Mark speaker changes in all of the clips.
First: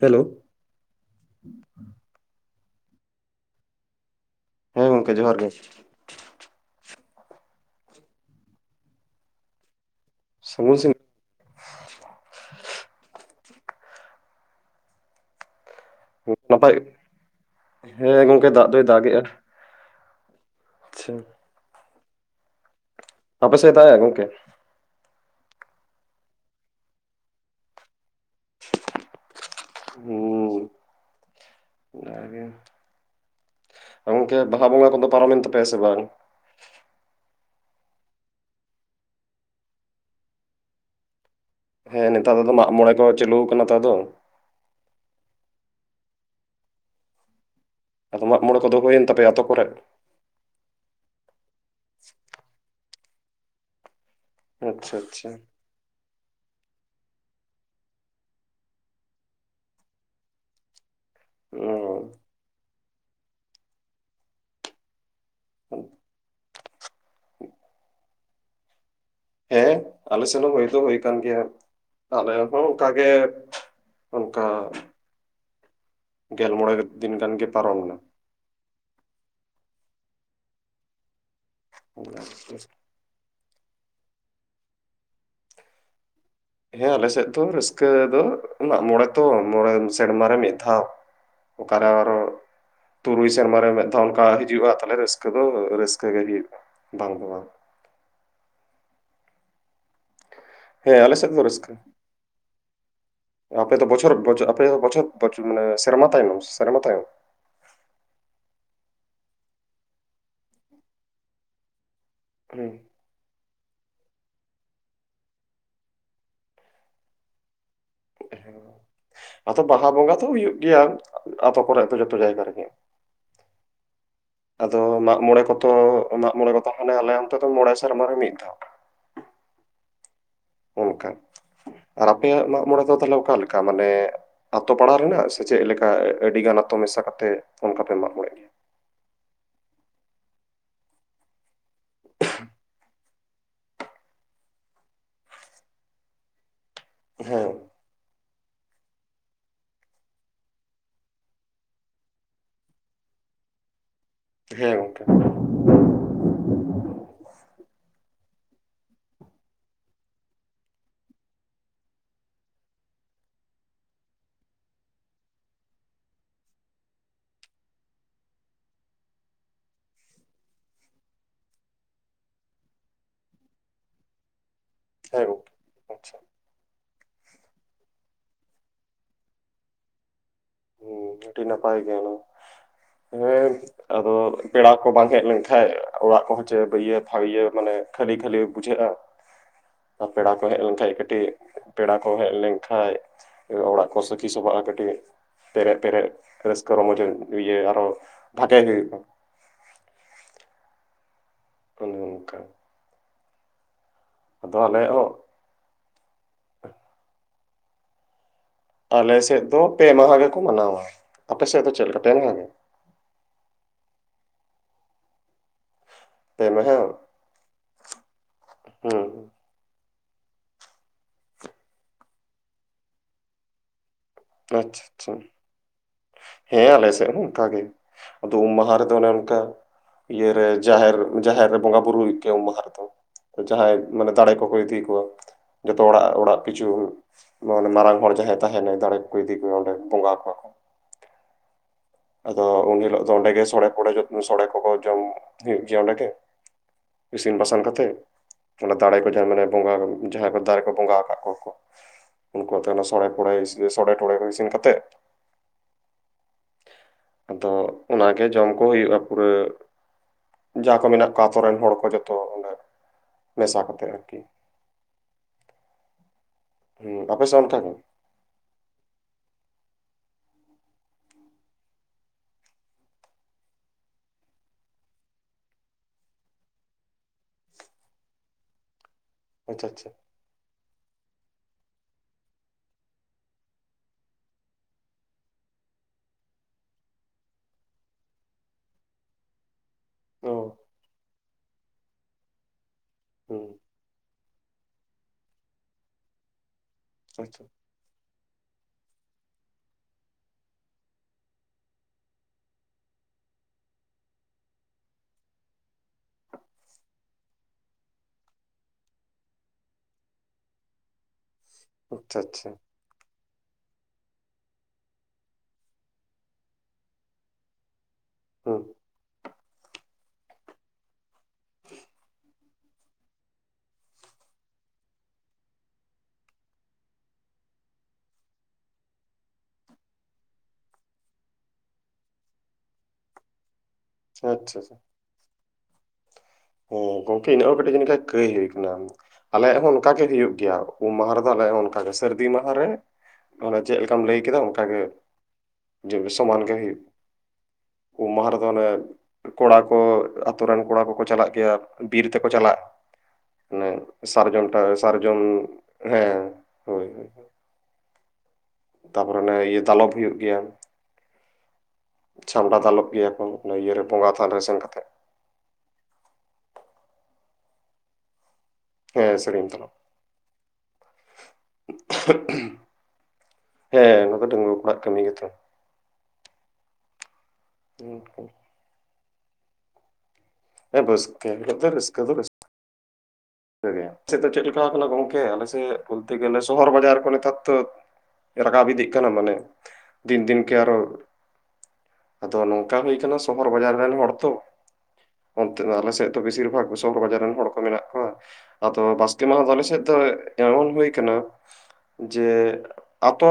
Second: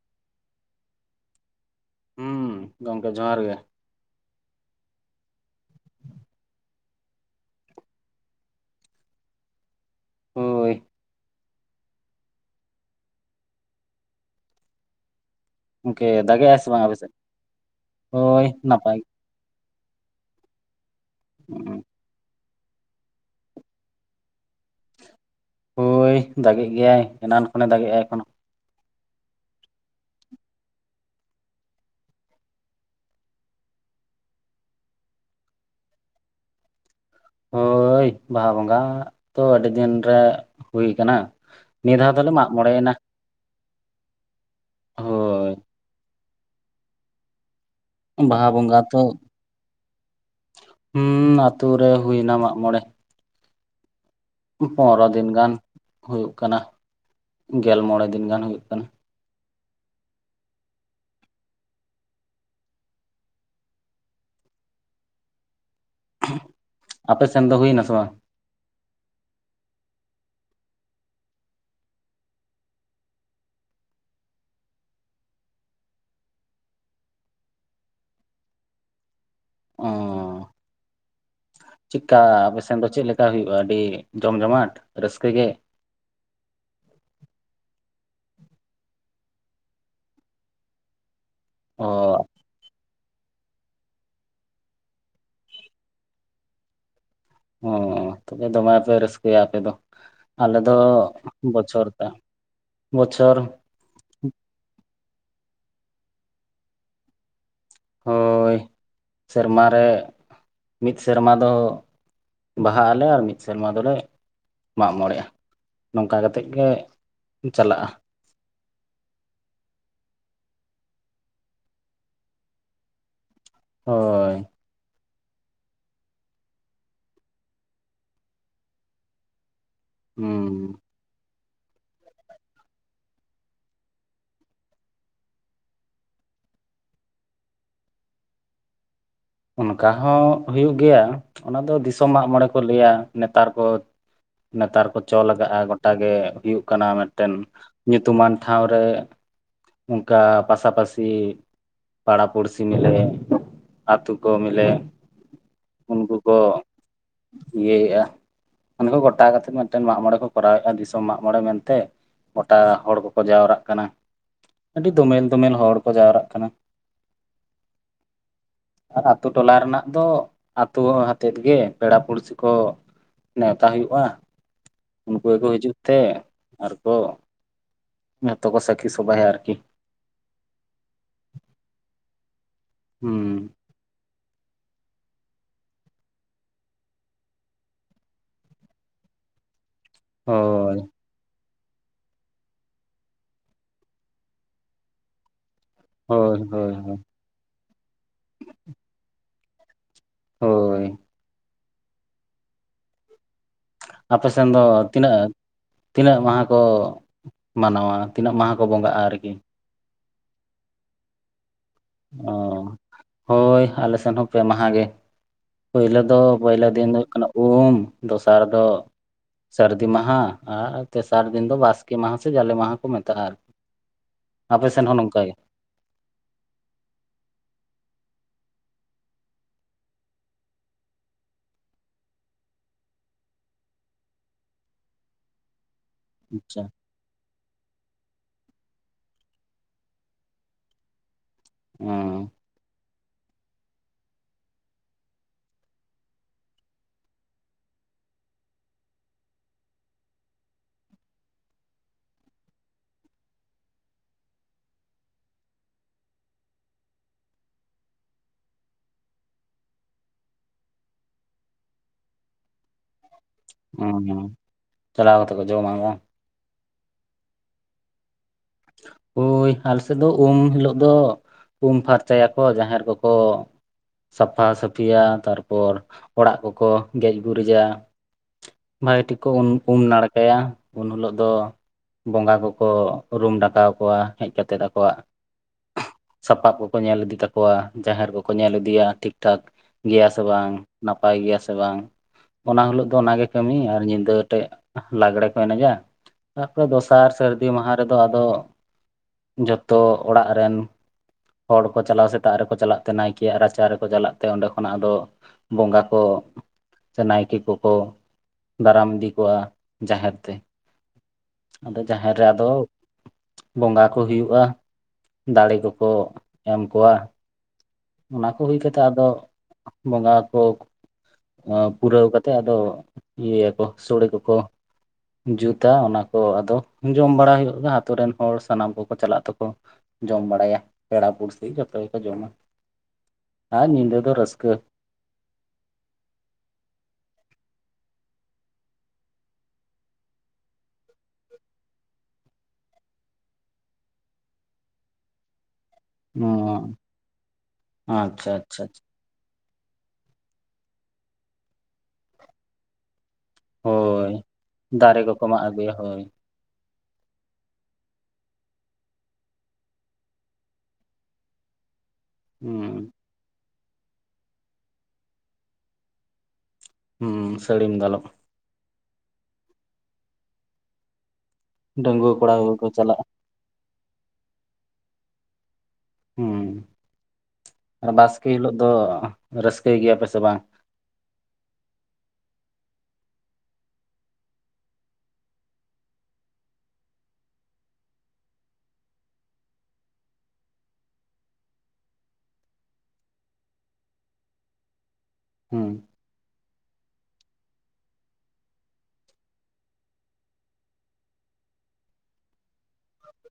Speaker 1: Hello.
Speaker 2: ᱦᱩᱸ ᱜᱚᱝᱠᱮ ᱡᱚᱦᱟᱨ ᱜᱮ᱾
Speaker 1: ᱦᱮᱸ ᱜᱚᱝᱠᱮ ᱡᱚᱦᱟᱨ ᱜᱮ᱾
Speaker 2: ᱦᱳᱭ
Speaker 1: ᱥᱚᱜᱩᱱ ᱥᱤᱝ
Speaker 2: ᱜᱚᱝᱠᱮ ᱫᱟᱜ ᱮᱭᱟᱭ ᱥᱮ
Speaker 1: ᱱᱟᱯᱟᱭ
Speaker 2: ᱵᱟᱝ ᱟᱯᱮ ᱥᱮᱫ ᱫᱚ?
Speaker 1: ᱦᱮᱸ
Speaker 2: ᱦᱟᱭ
Speaker 1: ᱜᱚᱝᱠᱮ ᱫᱟᱜ ᱫᱚᱭ
Speaker 2: ᱱᱟᱯᱟᱭ ᱜᱮ᱾
Speaker 1: ᱫᱟᱜᱮᱜᱼᱟ ᱟᱪᱪᱷᱟ᱾
Speaker 2: [unintelligible]
Speaker 1: ᱟᱯᱮ ᱥᱮᱜ ᱮ ᱫᱟᱜ ᱮᱜᱼᱟ ᱜᱚᱝᱠᱮ?
Speaker 2: ᱦᱚᱭ ᱫᱟᱜᱮᱜ ᱜᱮᱭᱟᱭ ᱮᱱᱟᱱ ᱠᱷᱚᱱᱮ ᱫᱟᱜᱮᱜᱟᱭ ᱮᱠᱷᱚᱱᱚ᱾
Speaker 1: ᱦᱩᱸ ᱚᱱᱟ ᱜᱮ᱾ ᱜᱚᱝᱠᱮ ᱵᱟᱦᱟ ᱵᱚᱸᱜᱟ ᱠᱚᱫᱚ ᱯᱟᱨᱚᱢᱮᱱ ᱛᱟᱯᱮᱭᱟ ᱥᱮ ᱵᱟᱝ?
Speaker 2: ᱦᱚᱭ ᱵᱟᱦᱟ ᱵᱚᱸᱜᱟ ᱛᱚ ᱟᱹᱰᱤ ᱫᱤᱱ ᱨᱮ ᱦᱩᱭ ᱠᱟᱱᱟ᱾ ᱱᱤᱭᱟᱹ
Speaker 1: ᱦᱮᱸ
Speaker 2: ᱫᱷᱟᱣ ᱫᱚᱞᱮ
Speaker 1: ᱱᱮᱛᱟᱨ ᱫᱚ ᱢᱟᱜ
Speaker 2: ᱢᱚᱬᱮᱭᱮᱱᱟ
Speaker 1: ᱢᱚᱲᱮ ᱠᱚ ᱪᱟᱹᱞᱩ ᱠᱟᱱᱟ ᱛᱚ ᱟᱫᱚ᱾
Speaker 2: ᱦᱳᱭ
Speaker 1: ᱟᱫᱚ ᱢᱟᱜ
Speaker 2: ᱵᱟᱦᱟ
Speaker 1: ᱢᱚᱲᱮ ᱠᱚᱫᱚ
Speaker 2: ᱵᱚᱸᱜᱟ ᱛᱚ
Speaker 1: ᱦᱩᱭᱮᱱ ᱛᱟᱯᱮᱭᱟ ᱟᱹᱛᱩ ᱠᱚᱨᱮᱫ?
Speaker 2: ᱦᱩᱸ ᱟᱛᱩ ᱨᱮ ᱦᱩᱭᱮᱱᱟ ᱢᱟᱜ ᱢᱚᱲᱮ᱾
Speaker 1: ᱟᱪᱪᱷᱟ
Speaker 2: ᱯᱚᱱᱨᱚ ᱫᱤᱱ
Speaker 1: ᱟᱪᱪᱷᱟ
Speaker 2: ᱜᱟᱱ᱾ ᱦᱩᱭᱩᱜ ᱠᱟᱱᱟ, ᱜᱮᱞ ᱢᱚᱲᱮ ᱫᱤᱱ ᱜᱟᱱ ᱦᱩᱭᱩᱜ ᱠᱟᱱᱟ᱾
Speaker 1: ᱩᱸ᱾ [unintelligible]
Speaker 2: ᱟᱯᱮ ᱥᱮᱱ ᱫᱚ ᱦᱩᱭᱮᱱᱟ ᱥᱮ ᱵᱟᱝ?
Speaker 1: ᱦᱮᱸ ᱟᱞᱮ ᱥᱮᱱ ᱫᱚ ᱦᱩᱭ ᱫᱚ ᱦᱩᱭ ᱠᱟᱱ ᱜᱮᱭᱟ ᱦᱟᱸᱜ ᱟᱞᱮ ᱦᱚ ᱚᱱᱠᱟ ᱜᱮ ᱚᱱᱠᱟ ᱜᱮᱞ ᱢᱚᱲᱮ ᱫᱤᱱ ᱜᱟᱱ ᱜᱮ ᱯᱟᱨᱚᱢ ᱮᱱᱟ᱾
Speaker 2: ᱚᱸ ᱪᱮᱜᱠᱟ ᱟᱯᱮᱥᱮᱱ ᱫᱚ ᱪᱮᱫ ᱞᱮ ᱞᱮᱠᱟ ᱦᱩᱭᱩᱜᱼᱟ ᱟᱹᱰᱤ ᱡᱚᱢ ᱡᱚᱢᱟᱴ ᱨᱟᱹᱥᱠᱟᱹ ᱜᱮ?
Speaker 1: ᱦᱮᱸ ᱟᱞᱮᱥᱮᱫ ᱫᱚ ᱨᱟᱹᱥᱠᱟᱹ ᱫᱚ ᱢᱟᱜ ᱢᱚᱲᱮ ᱠᱚ ᱢᱚᱲᱮ ᱥᱮᱨᱢᱟ ᱨᱮ ᱢᱤᱫ ᱫᱷᱟᱣ᱾
Speaker 2: ᱚ
Speaker 1: ᱚᱠᱟᱨᱮ ᱟᱨᱚ ᱛᱩᱨᱩᱭ ᱥᱮᱨᱢᱟ ᱨᱮ ᱢᱮᱜ ᱫᱷᱟᱣ ᱚᱱᱠᱟ ᱦᱤᱡᱩᱜᱼᱟ ᱛᱟᱦᱚᱞᱮ ᱨᱟᱹᱥᱠᱟᱹ ᱫᱚ ᱨᱟᱹᱥᱠᱟᱹ ᱜᱮ ᱦᱩᱭᱩᱜᱼᱟ ᱵᱟᱝ ᱫᱚ ᱵᱟᱝ᱾
Speaker 2: ᱚ ᱛᱚᱵᱮ ᱫᱚᱢᱮ ᱯᱮ ᱨᱟᱹᱥᱠᱟᱹᱭᱟ ᱟᱯᱮ ᱫᱚ? ᱟᱞᱮ ᱫᱚ
Speaker 1: ᱦᱮᱸ ᱟᱞᱮ ᱥᱮᱫ ᱫᱚ ᱨᱟᱹᱥᱠᱟᱹ
Speaker 2: ᱵᱚᱪᱷᱚᱨ ᱠᱮ ᱵᱚᱪᱷᱚᱨ
Speaker 1: ᱟᱯᱮ ᱫᱚ ᱵᱚᱪᱷᱚᱨ ᱵᱚᱪᱷᱚᱨ ᱢᱟᱱᱮ ᱥᱮᱨᱢᱟ ᱛᱟᱭᱱᱚᱢ ᱥᱮᱨᱢᱟ ᱛᱟᱭᱚᱢ?
Speaker 2: ᱦᱳᱭ ᱥᱮᱨᱢᱟ ᱨᱮ ᱢᱤᱫ ᱥᱮᱨᱢᱟ ᱫᱚ
Speaker 1: ᱦᱮᱸ
Speaker 2: ᱵᱟᱦᱟᱜ ᱟᱞᱮ ᱟᱨ ᱢᱤᱫ ᱥᱮᱨᱢᱟ ᱫᱚᱞᱮ ᱢᱟᱜ ᱢᱚᱲᱮᱜᱼᱟ᱾ ᱱᱚᱝᱠᱟ ᱠᱟᱛᱮᱜ ᱜᱮ ᱪᱟᱞᱟᱜᱼᱟ᱾
Speaker 1: ᱟᱫᱚ ᱵᱟᱦᱟ ᱵᱚᱸᱜᱟ ᱛᱚ ᱦᱩᱭᱩᱜ ᱜᱮᱭᱟ, ᱟᱛᱳ ᱠᱚᱨᱮ ᱫᱚ ᱡᱚᱛᱚ ᱡᱟᱭᱜᱟ ᱨᱮᱜᱮ᱾
Speaker 2: ᱦᱳᱭ
Speaker 1: ᱟᱫᱚ ᱢᱟᱜ ᱢᱚᱲᱮ ᱠᱚᱛᱚ ᱢᱟᱜ ᱢᱚᱲᱮ ᱠᱚ ᱫᱚ ᱦᱟᱱᱮ ᱟᱞᱮ ᱚᱱᱛᱮ ᱫᱚ ᱢᱚᱲᱮ ᱥᱮᱨᱢᱟ ᱨᱮ ᱢᱤᱫ ᱫᱷᱟᱣ᱾
Speaker 2: ᱦᱩᱸ,
Speaker 1: ᱚᱱᱠᱟ ᱟᱨ ᱟᱯᱮᱭᱟᱜ ᱢᱟᱜ ᱢᱚᱲᱮ ᱫᱚ ᱛᱟᱦᱞᱮ ᱚᱠᱟᱞᱮᱠᱟ ᱢᱟᱱᱮ? ᱟᱛᱳ ᱯᱟᱲᱟ ᱨᱮᱱᱟᱜ ᱥᱮ ᱪᱮᱜ ᱞᱮᱠᱟ ᱟᱹᱰᱤᱜᱟᱱ ᱟᱛᱳ ᱢᱮᱥᱟ ᱠᱟᱛᱮᱜ ᱚᱱᱠᱟ ᱯᱮ ᱢᱟᱜ ᱢᱚᱲᱮᱜ ᱜᱮᱭᱟ?
Speaker 2: ᱚᱱᱠᱟ ᱦᱚᱸ ᱦᱩᱭᱩᱜ ᱜᱮᱭᱟ ᱚᱱᱟ ᱫᱚ ᱫᱤᱥᱚᱢ ᱢᱟᱜ ᱢᱚᱲᱮ ᱠᱚ ᱞᱟᱹᱭᱟ᱾ ᱱᱮᱛᱟᱨ ᱠᱚ ᱱᱮᱛᱟᱨ ᱠᱚ ᱪᱚᱞ ᱟᱠᱟᱜᱼᱟ᱾ ᱜᱚᱴᱟ ᱜᱮ ᱦᱩᱭᱩᱜ ᱠᱟᱱᱟ ᱢᱮᱜᱴᱮᱱ
Speaker 1: ᱦᱮᱸ
Speaker 2: ᱧᱩᱛᱩᱢᱟᱱ ᱴᱷᱟᱶ ᱨᱮ ᱚᱱᱠᱟ ᱯᱟᱥᱟᱯᱟᱥᱤ ᱯᱟᱲᱟ ᱯᱩᱲᱥᱤ ᱢᱤᱞᱮ᱾ ᱟᱛᱩ ᱠᱚ ᱢᱤᱞᱮ
Speaker 1: ᱦᱮᱸ ᱜᱚᱝᱠᱮ
Speaker 2: ᱩᱱᱠᱩ ᱠᱚ ᱤᱭᱟᱹᱭᱮᱜᱼᱟ᱾ ᱢᱟᱱᱮ ᱠᱚ ᱜᱚᱴᱟ ᱠᱟᱛᱮᱫ ᱢᱮᱜᱴᱮᱱ ᱢᱟᱜ ᱢᱚᱲᱮ ᱠᱚᱨᱟᱣᱮᱜᱼᱟ ᱫᱤᱥᱚᱢ ᱢᱟᱜ ᱢᱚᱲᱮ ᱢᱮᱱᱛᱮ᱾ ᱜᱚᱴᱟ ᱦᱚᱲ ᱠᱚᱠᱚ ᱡᱟᱣᱨᱟᱜ ᱠᱟᱱᱟ, ᱟᱹᱰᱤ ᱫᱚᱢᱮᱞ ᱫᱚᱢᱮᱞ ᱦᱚᱲ ᱠᱚ ᱡᱟᱣᱨᱟᱜ ᱠᱟᱱᱟ᱾ ᱟᱨ ᱟᱛᱳ ᱴᱚᱞᱟ ᱨᱮᱱᱟᱜ ᱫᱚ ᱟᱛᱳ ᱦᱚᱲ ᱟᱛᱮᱫ ᱜᱮ ᱯᱮᱲᱟ ᱯᱩᱲᱥᱤ ᱠᱚ ᱱᱮᱣᱛᱟ ᱦᱩᱭᱩᱜᱼᱟ,
Speaker 1: ᱦᱮᱸ
Speaker 2: ᱩᱱᱠᱩ ᱜᱮᱠᱚ
Speaker 1: ᱜᱚᱝᱠᱮ
Speaker 2: ᱦᱤᱡᱩᱜ ᱛᱮ
Speaker 1: ᱟᱪᱪᱷᱟ
Speaker 2: ᱟᱨᱠᱚ ᱡᱷᱚᱛᱚᱠᱚ ᱥᱟᱹᱠᱷᱤ ᱥᱚᱵᱷᱟᱭᱟ ᱟᱨᱠᱤ᱾
Speaker 1: ᱩᱸ ᱟᱰᱤ ᱱᱟᱯᱟᱭ ᱜᱮ ᱚᱱᱟ᱾
Speaker 2: ᱦᱩᱸ
Speaker 1: ᱟᱫᱚ ᱯᱮᱲᱟ ᱠᱚ ᱵᱟᱝ ᱦᱮᱡ ᱞᱮᱱᱠᱷᱟᱡ ᱚᱲᱟᱜ ᱠᱚᱦᱚ ᱪᱮ ᱠᱚ ᱤᱭᱟᱹ ᱢᱟᱱᱮ ᱠᱷᱟᱹᱞᱤ ᱠᱷᱟᱹᱞᱤ ᱜᱮ ᱵᱩᱡᱷᱟᱹᱜᱼᱟ᱾ ᱟᱨ ᱯᱮᱲᱟ ᱠᱚ ᱦᱮᱡ
Speaker 2: ᱦᱳᱭ
Speaker 1: ᱞᱮᱱᱷᱠᱟᱡ ᱠᱟᱹᱴᱤᱡ ᱯᱮᱲᱟ ᱠᱚ ᱦᱮᱡ ᱞᱮᱱᱠᱷᱟᱡ ᱚᱲᱟᱜ ᱠᱚ ᱥᱟᱹᱠᱷᱤ ᱥᱚᱵᱷᱟᱜᱼᱟ ᱠᱟᱹᱴᱤᱡ᱾ ᱯᱮᱨᱮᱡ ᱯᱮᱨᱮᱡ
Speaker 2: ᱦᱳᱭ
Speaker 1: ᱨᱟᱹᱥᱠᱟᱹ
Speaker 2: ᱦᱳᱭ
Speaker 1: ᱨᱚᱢᱚᱡ ᱤᱭᱟᱹ ᱟᱨᱚ ᱵᱷᱟᱜᱮ ᱦᱩᱭᱩᱜᱼᱟ᱾
Speaker 2: ᱦᱳᱭ᱾
Speaker 1: ᱚᱱᱮ ᱚᱱᱠᱟ,
Speaker 2: ᱟᱯᱮ ᱥᱮᱱ
Speaker 1: ᱟᱫᱚ
Speaker 2: ᱫᱚ
Speaker 1: ᱟᱞᱮ ᱦᱚᱸ
Speaker 2: ᱛᱤᱱᱟᱹᱜ ᱛᱤᱱᱟᱹᱜ ᱢᱟᱦᱟ ᱠᱚ? ᱢᱟᱱᱟᱣᱟ, ᱛᱤᱱᱟᱹᱜ ᱢᱟᱦᱟ ᱠᱚ ᱵᱚᱸᱜᱟᱜᱼᱟ
Speaker 1: ᱟᱞᱮ
Speaker 2: ᱟᱨᱠᱤ?
Speaker 1: ᱥᱮᱫ ᱫᱚ ᱯᱮ ᱢᱟᱦᱟ ᱜᱮᱠᱚ ᱢᱟᱱᱟᱣᱟ ᱟᱯᱮ ᱥᱮᱫ ᱫᱚ ᱪᱮᱫ ᱞᱮᱠᱟ? ᱯᱮ ᱢᱟᱦᱟ ᱜᱮ
Speaker 2: ᱚ ᱦᱳᱭ, ᱟᱞᱮ ᱥᱮᱱ ᱦᱚᱸ ᱯᱮ ᱢᱟᱦᱟ ᱜᱮ᱾ ᱯᱳᱭᱞᱳ ᱫᱚ
Speaker 1: ᱯᱮ
Speaker 2: ᱯᱳᱭᱞᱳ
Speaker 1: ᱢᱟᱦᱟ
Speaker 2: ᱫᱤᱱ ᱫᱚ ᱦᱩᱭᱩᱜ ᱠᱟᱱᱟ ᱩᱢ, ᱫᱚᱥᱟᱨ ᱫᱚ
Speaker 1: ᱦᱩᱸ
Speaker 2: ᱥᱟᱹᱨᱫᱤ ᱢᱟᱦᱟ, ᱟᱨ ᱛᱮᱥᱟᱨ ᱫᱤᱱ ᱫᱚ ᱵᱟᱥᱠᱮ ᱢᱟᱦᱟ ᱥᱮ ᱡᱟᱞᱮ ᱢᱟᱦᱟ ᱠᱚ ᱢᱮᱛᱟᱜᱼᱟ ᱟᱨᱠᱤ᱾ ᱟᱯᱮ
Speaker 1: ᱟᱪᱪᱷᱟ
Speaker 2: ᱥᱮᱱ ᱦᱚᱸ
Speaker 1: ᱟᱪᱪᱷᱟ᱾
Speaker 2: ᱱᱚᱝᱠᱟ ᱜᱮ
Speaker 1: ᱦᱮᱸ ᱟᱞᱮ ᱥᱮᱫ ᱦᱚᱸ ᱚᱱᱠᱟᱜᱮ᱾ ᱟᱫᱚ ᱩᱢ ᱢᱟᱦᱟ ᱨᱮᱫᱚ ᱚᱱᱮ ᱚᱱᱠᱟ ᱤᱭᱟᱹᱨᱮ ᱡᱟᱦᱮᱨ ᱡᱟᱦᱮᱨ ᱨᱮ ᱵᱚᱸᱜᱟ ᱵᱩᱨᱩ ᱦᱩᱭᱩᱜ ᱜᱮᱭᱟ ᱩᱢ ᱢᱟᱦᱟ ᱨᱮ ᱫᱚ᱾ ᱡᱟᱦᱟᱸᱭ ᱢᱟᱱᱮ ᱫᱟᱲᱮ ᱠᱚᱠᱚ ᱤᱫᱤ ᱠᱚᱣᱟ ᱡᱚᱛᱚ ᱦᱚᱲᱟᱜ ᱚᱲᱟᱜ
Speaker 2: ᱟᱪᱪᱷᱟ
Speaker 1: ᱯᱤᱪᱷᱩ ᱢᱮ ᱢᱟᱨᱟᱝ ᱦᱚᱲ ᱡᱟᱦᱟᱸᱭ ᱛᱟᱦᱮᱱᱟᱭ ᱫᱟᱨᱮ ᱠᱚ ᱤᱫᱤ ᱠᱚᱭᱟ ᱚᱸᱰᱮ ᱵᱚᱸᱜᱟ ᱠᱚᱣᱟ ᱠᱚ
Speaker 2: ᱚᱻ
Speaker 1: ᱟᱫᱚ ᱩᱱ ᱦᱤᱞᱳᱜ ᱫᱚ ᱚᱸᱰᱮ ᱜᱮ ᱥᱚᱲᱮ ᱯᱷᱚᱲᱮ ᱡᱚ ᱡᱚᱢ ᱦᱩᱭᱩᱜ ᱜᱮᱭᱟ ᱚᱸᱰᱮ ᱜᱮ᱾ ᱤᱥᱤᱱ ᱵᱟᱥᱟᱝ ᱠᱟᱛᱮᱫ᱾ ᱚᱸᱵᱮ ᱫᱟᱲᱮ ᱠᱚ ᱡᱟᱦᱟᱸ ᱢᱟᱱᱮ ᱵᱚᱸᱜᱟ ᱡᱟᱦᱟᱸᱭ ᱠᱚ ᱫᱟᱨᱮ ᱠᱚ ᱵᱚᱸᱜᱟ ᱟᱠᱟᱫ ᱠᱚᱣᱟ ᱠᱚ᱾ ᱩᱱᱠᱩ ᱟᱛᱮ ᱥᱚᱲᱮ ᱯᱷᱚᱲᱮ ᱥᱚᱲᱮᱴᱚᱲᱮ ᱤᱥᱤᱱ ᱠᱟᱛᱮᱫ᱾ ᱟᱫᱚ ᱚᱱᱟᱜᱮ ᱡᱚᱢᱠᱚ ᱦᱩᱭᱩᱜᱼᱟ ᱯᱩᱨᱟᱹᱼᱼ ᱡᱟᱦᱟᱸ ᱠᱚ ᱢᱮᱱᱟᱜ ᱠᱚᱣᱟ ᱟᱛᱳ ᱨᱮᱱ ᱦᱚᱲ ᱠᱚ ᱡᱚᱛᱚ ᱚᱸᱰᱮ
Speaker 2: ᱦᱩᱸ ᱦᱩᱸ ᱪᱟᱞᱟᱣ ᱠᱟᱛᱮ ᱠᱚ ᱡᱚᱢᱟ ᱵᱟᱝ,
Speaker 1: ᱦᱮᱸ ᱟᱯᱮᱥᱮᱫ ᱚᱱᱛᱮ ᱦᱚᱸ
Speaker 2: ᱦᱳᱭ ᱟᱞᱮ ᱥᱮᱫ ᱫᱚ ᱩᱢ ᱦᱤᱞᱳᱜ ᱫᱚ, ᱩᱢ ᱯᱷᱟᱨᱪᱟᱭᱟᱠᱚ ᱡᱟᱦᱮᱨ ᱠᱚᱠᱚ᱾ ᱥᱟᱯᱷᱟ ᱥᱟᱹᱯᱷᱤᱭᱟ ᱛᱟᱨᱯᱚᱨ ᱚᱲᱟᱜ ᱠᱚᱠᱚ ᱜᱮᱡ ᱜᱩᱨᱤᱡᱟ᱾ ᱵᱷᱟᱜᱮ ᱴᱷᱤᱠ ᱠᱚ
Speaker 1: ᱟᱪᱪᱷᱟ
Speaker 2: ᱩᱢ
Speaker 1: ᱟᱪᱪᱷᱟ
Speaker 2: ᱱᱟᱲᱠᱟᱭᱟ ᱩᱱ ᱦᱤᱞᱳᱜ ᱫᱚ ᱵᱚᱸᱜᱟ ᱠᱚᱠᱚᱼᱼ ᱨᱩᱢ ᱰᱟᱠᱟᱣ ᱠᱚᱣᱟ ᱦᱮᱡ ᱠᱟᱛᱮᱫ ᱟᱠᱚᱣᱟᱜᱼᱼ ᱥᱟᱯᱟᱯ ᱠᱚᱠᱚ ᱧᱮᱞ ᱤᱫᱤ ᱛᱟᱠᱚᱣᱟ ᱡᱟᱦᱮᱨ ᱠᱚᱠᱚ ᱧᱮᱞ ᱤᱫᱤᱭᱟ ᱴᱷᱤᱠᱴᱷᱟᱠᱼᱼ ᱜᱮᱭᱟ ᱥᱮ
Speaker 1: ᱚ
Speaker 2: ᱵᱟᱝ ᱱᱟᱯᱟᱭ ᱜᱮᱭᱟ ᱥᱮ ᱵᱟᱝ ᱚᱱᱟ ᱦᱤᱞᱳᱜ ᱫᱚ ᱚᱱᱟᱜᱮ
Speaker 1: ᱦᱩᱸ
Speaker 2: ᱠᱟᱹᱢᱤ ᱟᱨ ᱧᱤᱫᱟᱹ ᱴᱮᱡᱼᱼ ᱞᱟᱸᱟᱜᱽᱲᱮ ᱠᱚ ᱮᱱᱮᱡᱟ ᱛᱟᱨᱯᱚᱨᱮ ᱫᱚᱥᱟᱨ
Speaker 1: ᱟᱪᱪᱷᱟ
Speaker 2: ᱥᱟᱹᱨᱫᱤ ᱢᱟᱦᱟ ᱨᱮᱫᱚ ᱟᱫᱚ, ᱡᱷᱚᱛᱚ ᱚᱲᱟᱜ ᱨᱮᱱᱼᱼ ᱦᱚᱲ ᱠᱚ ᱪᱟᱞᱟᱣ ᱥᱮᱛᱟᱜ ᱨᱮᱠᱚ ᱪᱟᱞᱟᱜ ᱛᱮ ᱱᱟᱭᱠᱮᱭᱟᱜ ᱨᱟᱪᱟ ᱨᱮᱠᱚ ᱪᱟᱞᱟᱜ ᱛᱮ ᱚᱸᱰᱮ ᱠᱷᱚᱱᱟᱜ ᱟᱫᱚᱼᱼ ᱵᱚᱸᱜᱟ ᱠᱚᱼᱼ ᱥᱮ ᱱᱟᱭᱠᱮ ᱠᱚᱠᱚ ᱫᱟᱨᱟᱢ ᱤᱫᱤ ᱠᱚᱣᱟ ᱡᱟᱦᱮᱨ ᱛᱮ᱾ ᱟᱫᱚ ᱡᱟᱦᱮᱨ
Speaker 1: ᱟᱪᱪᱷᱟ
Speaker 2: ᱨᱮ ᱟᱫᱚᱼᱼ
Speaker 1: ᱟᱪᱪᱷᱟ
Speaker 2: ᱵᱚᱸᱜᱟ ᱠᱚ ᱦᱩᱭᱩᱜᱼᱟ ᱫᱟᱲᱮ ᱠᱚᱠᱚ ᱮᱢ ᱠᱚᱣᱟ᱾ ᱚᱱᱟ ᱠᱚ ᱦᱩᱭ
Speaker 1: ᱦᱩᱸ
Speaker 2: ᱠᱟᱛᱮ ᱟᱫᱚ ᱵᱚᱸᱜᱟ ᱠᱚᱼᱼ ᱯᱩᱨᱟᱹᱣ ᱠᱟᱛᱮᱜ ᱟᱫᱚ ᱤᱭᱟᱹᱭᱟᱠᱚ ᱥᱚᱲᱮ ᱠᱚᱠᱚᱼᱼ ᱡᱩᱛᱟ ᱚᱱᱟ ᱠᱚ ᱟᱫᱚ ᱡᱚᱢ ᱵᱟᱲᱟ ᱦᱩᱭᱩᱜ-ᱟ ᱟᱛᱩ ᱨᱮᱱ ᱦᱚᱲ ᱥᱟᱱᱟᱢ ᱠᱚᱠᱚ ᱪᱟᱞᱟᱜ ᱛᱟᱠᱚ᱾ ᱡᱚᱢ ᱵᱟᱲᱟᱭᱟ ᱯᱮᱲᱟ ᱯᱩᱥᱤ ᱡᱚᱛᱚ ᱜᱮᱠᱚ ᱡᱚᱢᱟ ᱟᱨ ᱧᱤᱫᱟᱹᱼᱼ
Speaker 1: ᱟᱪᱪᱷᱟ ᱟᱪᱪᱷᱟ᱾ ᱦᱮᱸ ᱜᱚᱝᱠᱮ ᱤᱱᱟᱹᱜ ᱦᱚᱸ ᱠᱟᱹᱴᱤᱡ ᱡᱟᱹᱱᱤᱡ ᱠᱷᱟᱡ ᱠᱟᱹᱭ ᱦᱩᱭ ᱠᱟᱱᱟ᱾ ᱟᱞᱮᱭᱟᱜ ᱦᱚᱸ ᱚᱱᱠᱟᱜᱮ ᱦᱩᱭᱩᱜ ᱜᱮᱭᱟ ᱩᱢ ᱢᱟᱦᱟ ᱨᱮᱫᱚ ᱟᱞᱮᱭᱟᱜ ᱦᱚᱸ ᱚᱱᱠᱟᱜᱮ ᱥᱟᱹᱨᱫᱤ ᱢᱟᱦᱟ ᱨᱮᱼᱼ ᱚᱱᱮ ᱪᱮᱫ ᱞᱮᱠᱟᱢ ᱞᱟᱹᱭ ᱠᱮᱫᱟ ᱚᱱᱠᱟᱜᱮᱼᱼ [unintelligible] ᱥᱚᱢᱟᱱ ᱜᱮ
Speaker 2: ᱦᱚᱸ
Speaker 1: ᱦᱩᱭᱩᱜ ᱩᱢ ᱢᱚᱦᱟ
Speaker 2: ᱟᱪᱪᱷᱟ
Speaker 1: ᱨᱮᱫᱚ
Speaker 2: ᱟᱪᱪᱷᱟ
Speaker 1: ᱚᱱᱮ
Speaker 2: ᱟᱪᱪᱷᱟ
Speaker 1: ᱠᱚᱲᱟ ᱠᱚ ᱟᱹᱛᱩ ᱨᱮᱱ ᱠᱚᱲᱟ ᱠᱚᱠᱚ ᱪᱟᱞᱟᱜ ᱜᱮᱭᱟ ᱵᱤᱨ ᱛᱮᱠᱚ ᱪᱟᱞᱟᱜ, ᱦᱟᱱᱮ
Speaker 2: ᱦᱳᱭ
Speaker 1: ᱥᱟᱨᱡᱚᱢ ᱴᱟ
Speaker 2: ᱫᱟᱨᱮ
Speaker 1: ᱥᱟᱨᱡᱚᱢ
Speaker 2: ᱠᱚᱠᱚ ᱢᱟᱜ ᱟᱹᱜᱩᱭᱟ ᱦᱳᱭ
Speaker 1: ᱦᱮᱸ ᱦᱳᱭ᱾ ᱛᱟᱯᱚᱨᱮ ᱚᱱᱮ ᱤᱭᱟᱹ ᱫᱟᱞᱚᱵ ᱦᱩᱭᱩᱜ ᱜᱮᱭᱟ᱾ ᱪᱷᱟᱢᱰᱟ ᱫᱟᱞᱚᱵ
Speaker 2: ᱦᱩᱸ
Speaker 1: ᱜᱮᱭᱟ ᱠᱚ ᱚᱱᱟ ᱤᱭᱟᱹᱨᱮ ᱵᱚᱸᱜᱟ ᱛᱷᱟᱱ ᱨᱮ ᱥᱮᱱ ᱠᱟᱛᱮᱫ᱾
Speaker 2: ᱦᱩᱸ ᱥᱟᱹᱲᱤᱢ ᱫᱟᱞᱚᱵ᱾
Speaker 1: ᱦᱮᱸ ᱥᱟᱹᱲᱤᱢ ᱫᱟᱞᱚᱵ᱾
Speaker 2: ᱰᱟᱹᱸᱜᱩᱣᱟᱹ ᱠᱚᱲᱟ ᱠᱚᱠᱚ ᱪᱟᱞᱟᱜᱼᱟ᱾
Speaker 1: ᱦᱮᱸ ᱱᱚᱶᱟ ᱫᱚ ᱰᱟᱹᱸᱜᱩᱣᱟᱹ ᱠᱚᱱᱟᱜ ᱠᱟᱹᱢᱤ ᱜᱮᱛᱚ᱾
Speaker 2: ᱦᱩᱸ ᱟᱨ ᱵᱟᱥᱠᱮ ᱦᱮᱞᱳᱜ ᱫᱚ ᱨᱟᱹᱥᱠᱟᱹᱭ ᱜᱮᱭᱟ ᱯᱮ ᱥᱮ ᱵᱟᱝ?
Speaker 1: ᱵᱟᱥᱠᱮ ᱦᱮᱞᱳᱜ ᱫᱚ ᱨᱟᱹᱥᱠᱟᱹ ᱫᱚ ᱨᱟᱹᱥᱼᱼ ᱠᱟᱹ ᱜᱮ ᱟᱞᱮ ᱥᱮᱫ ᱫᱚ ᱪᱮᱫ ᱞᱮᱠᱟ ᱠᱟᱱᱟ ᱜᱚᱝᱠᱮ ᱟᱞᱮ ᱥᱮᱜ ᱵᱚᱞᱛᱮ ᱜᱮᱞᱮ ᱥᱚᱦᱚᱨ ᱵᱟᱡᱟᱨ ᱠᱚ ᱱᱮᱛᱟᱨ ᱛᱚ ᱨᱟᱠᱟᱵ ᱤᱫᱤᱜ ᱠᱟᱱᱟ ᱢᱟᱱᱮ ᱫᱤᱱ ᱫᱤᱱᱠᱮ ᱟᱨᱚ ᱟᱫᱚ ᱱᱚᱝᱠᱟ ᱦᱳᱭ ᱠᱟᱱᱟ ᱥᱚᱦᱚᱨ ᱵᱟᱡᱟᱨ ᱨᱮᱱ ᱦᱚᱲ ᱛᱚᱼᱼ ᱚᱱᱛᱮ
Speaker 2: ᱦᱩᱸ
Speaker 1: ᱟᱞᱮ ᱥᱮᱫ ᱫᱚ ᱵᱤᱥᱤᱨ ᱵᱷᱟᱜᱽ ᱥᱚᱦᱚᱨ ᱵᱟᱡᱟᱨ ᱨᱮᱱ ᱦᱚᱲ ᱠᱚ ᱢᱮᱱᱟᱜ ᱠᱚᱣᱟᱼᱼ ᱟᱫᱚ ᱵᱟᱥᱠᱮ ᱢᱟᱦᱟ ᱫᱚ ᱟᱞᱮ ᱥᱮᱫ ᱫᱚ ᱮᱢᱚᱱ ᱦᱩᱭ ᱠᱟᱱᱟ ᱡᱮᱼᱼ ᱟᱛᱚ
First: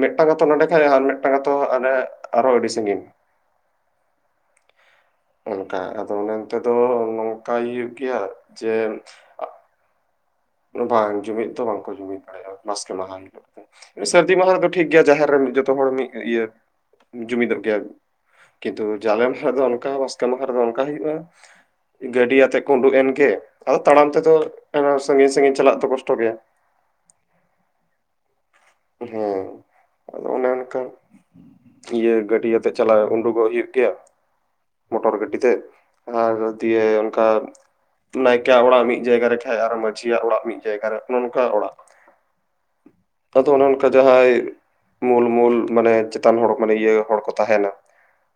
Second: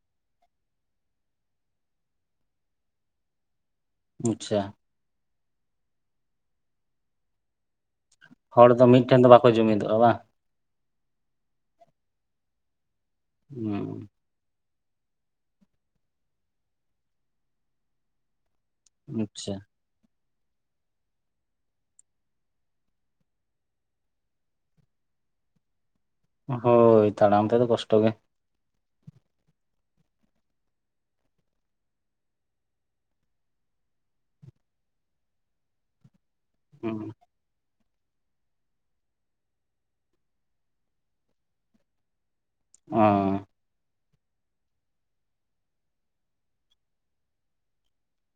Speaker 1: ᱢᱮᱫᱴᱟᱝ ᱟᱛᱚ ᱱᱚᱸᱰᱮ ᱠᱷᱟᱡ ᱟᱨ ᱢᱮᱫᱴᱟᱝ ᱟᱛᱚ ᱢᱟᱱᱮ ᱟᱨ ᱦᱚᱸ ᱟᱹᱰᱤ ᱥᱟᱜᱤᱧ᱾
Speaker 2: ᱟᱪᱪᱷᱟ᱾
Speaker 1: ᱚᱱᱠᱟ ᱟᱫᱚ ᱚᱱᱮ ᱚᱱᱛᱮ ᱫᱚ ᱱᱚᱝᱠᱟ ᱦᱩᱭᱩᱜ ᱜᱮᱭᱟ
Speaker 2: ᱦᱚᱲ
Speaker 1: ᱡᱮ
Speaker 2: ᱫᱚ ᱢᱤᱫᱴᱷᱮᱱ ᱫᱚ ᱵᱟᱠᱚ ᱡᱩᱢᱤᱫᱚᱜᱼᱟ ᱵᱟᱝ?
Speaker 1: ᱵᱟᱝ ᱡᱩᱢᱤᱫ ᱫᱚ ᱵᱟᱝ ᱠᱚ ᱡᱩᱢᱤᱫ ᱫᱟᱲᱮᱭᱟᱜᱼᱟ, ᱵᱟᱥᱠᱮ ᱢᱟᱦᱟ ᱦᱤᱞᱳᱜ ᱫᱚ᱾
Speaker 2: ᱦᱩᱸ
Speaker 1: ᱥᱟᱹᱨᱫᱤ ᱢᱟᱦᱟ ᱨᱮᱫᱚ ᱴᱷᱤᱠ ᱜᱮᱭᱟ, ᱡᱟᱦᱮᱨ ᱨᱮ ᱡᱷᱚᱛᱚ ᱦᱚᱲ ᱢᱤᱫ ᱤᱭᱟᱹ ᱡᱩᱢᱤᱫᱚᱜ ᱜᱮᱭᱟ᱾ ᱠᱤᱱᱛᱩ ᱡᱟᱞᱮ ᱢᱟᱦᱟ
Speaker 2: ᱟᱪᱪᱷᱟ
Speaker 1: ᱫᱚ ᱚᱱᱠᱟ‌ ᱵᱟᱥ ᱠᱮ ᱢᱟᱦᱟ ᱨᱮ ᱫᱚ ᱚᱱᱠᱟ ᱦᱩᱭᱩᱜᱼᱟ, ᱜᱟᱹᱰᱤ ᱟᱛᱮᱜ ᱠᱚ ᱩᱸᱰᱩᱜ ᱮᱱ ᱜᱮ ᱾ ᱟᱫᱚ ᱛᱟᱲᱟᱢ ᱛᱮᱫᱚ [unintelligible] ᱥᱟᱺᱜᱤᱧ ᱥᱟᱺᱜᱤᱧ ᱪᱟᱞᱟᱜ ᱫᱚ ᱠᱚᱥᱴᱚ ᱜᱮᱭᱟ᱾
Speaker 2: ᱦᱳᱭ, ᱛᱟᱲᱟᱢ ᱛᱮ ᱫᱚ ᱠᱚᱥᱴᱚ ᱜᱮ᱾
Speaker 1: ᱦᱮᱸ, ᱟᱫᱚ ᱚᱱᱮ ᱚᱱᱠᱟ᱾ ᱤᱭᱟᱹ ᱜᱟᱹᱰᱤᱭᱟᱛᱮᱫ ᱪᱟᱞᱟᱣ ᱩᱸᱰᱩᱠᱚᱜ ᱦᱩᱭᱩᱜ ᱜᱮᱭᱟ, ᱢᱚᱴᱚᱨ ᱜᱟᱹᱰᱤ ᱛᱮ᱾ ᱟᱨ ᱫᱤᱭᱮ
Speaker 2: ᱦᱩᱸ
Speaker 1: ᱚᱱᱠᱟ ᱱᱟᱭᱠᱮᱹᱭᱟᱜ ᱚᱲᱟᱜ ᱢᱤᱫ ᱡᱟᱭᱜᱟ ᱨᱮ ᱠᱷᱟᱡ ᱟᱨᱚ ᱢᱟᱺᱡᱷᱤᱭᱟᱜ ᱚᱲᱟᱜ ᱢᱤᱫ ᱡᱟᱭᱜᱟ ᱨᱮ, ᱚᱱᱮ ᱚᱱᱠᱟ ᱚᱲᱟᱜ᱾
Speaker 2: ᱚ
Speaker 1: ᱟᱫᱚ ᱚᱱᱮ ᱚᱱᱠᱟ ᱡᱟᱦᱟᱸᱭ ᱢᱩᱞ ᱢᱩᱞ ᱢᱟᱱᱮ ᱪᱮᱛᱟᱱ ᱦᱚᱲ ᱢᱟᱱᱮ ᱤᱭᱟᱹ ᱦᱚᱲ ᱠᱚ ᱛᱟᱦᱮᱱᱟ᱾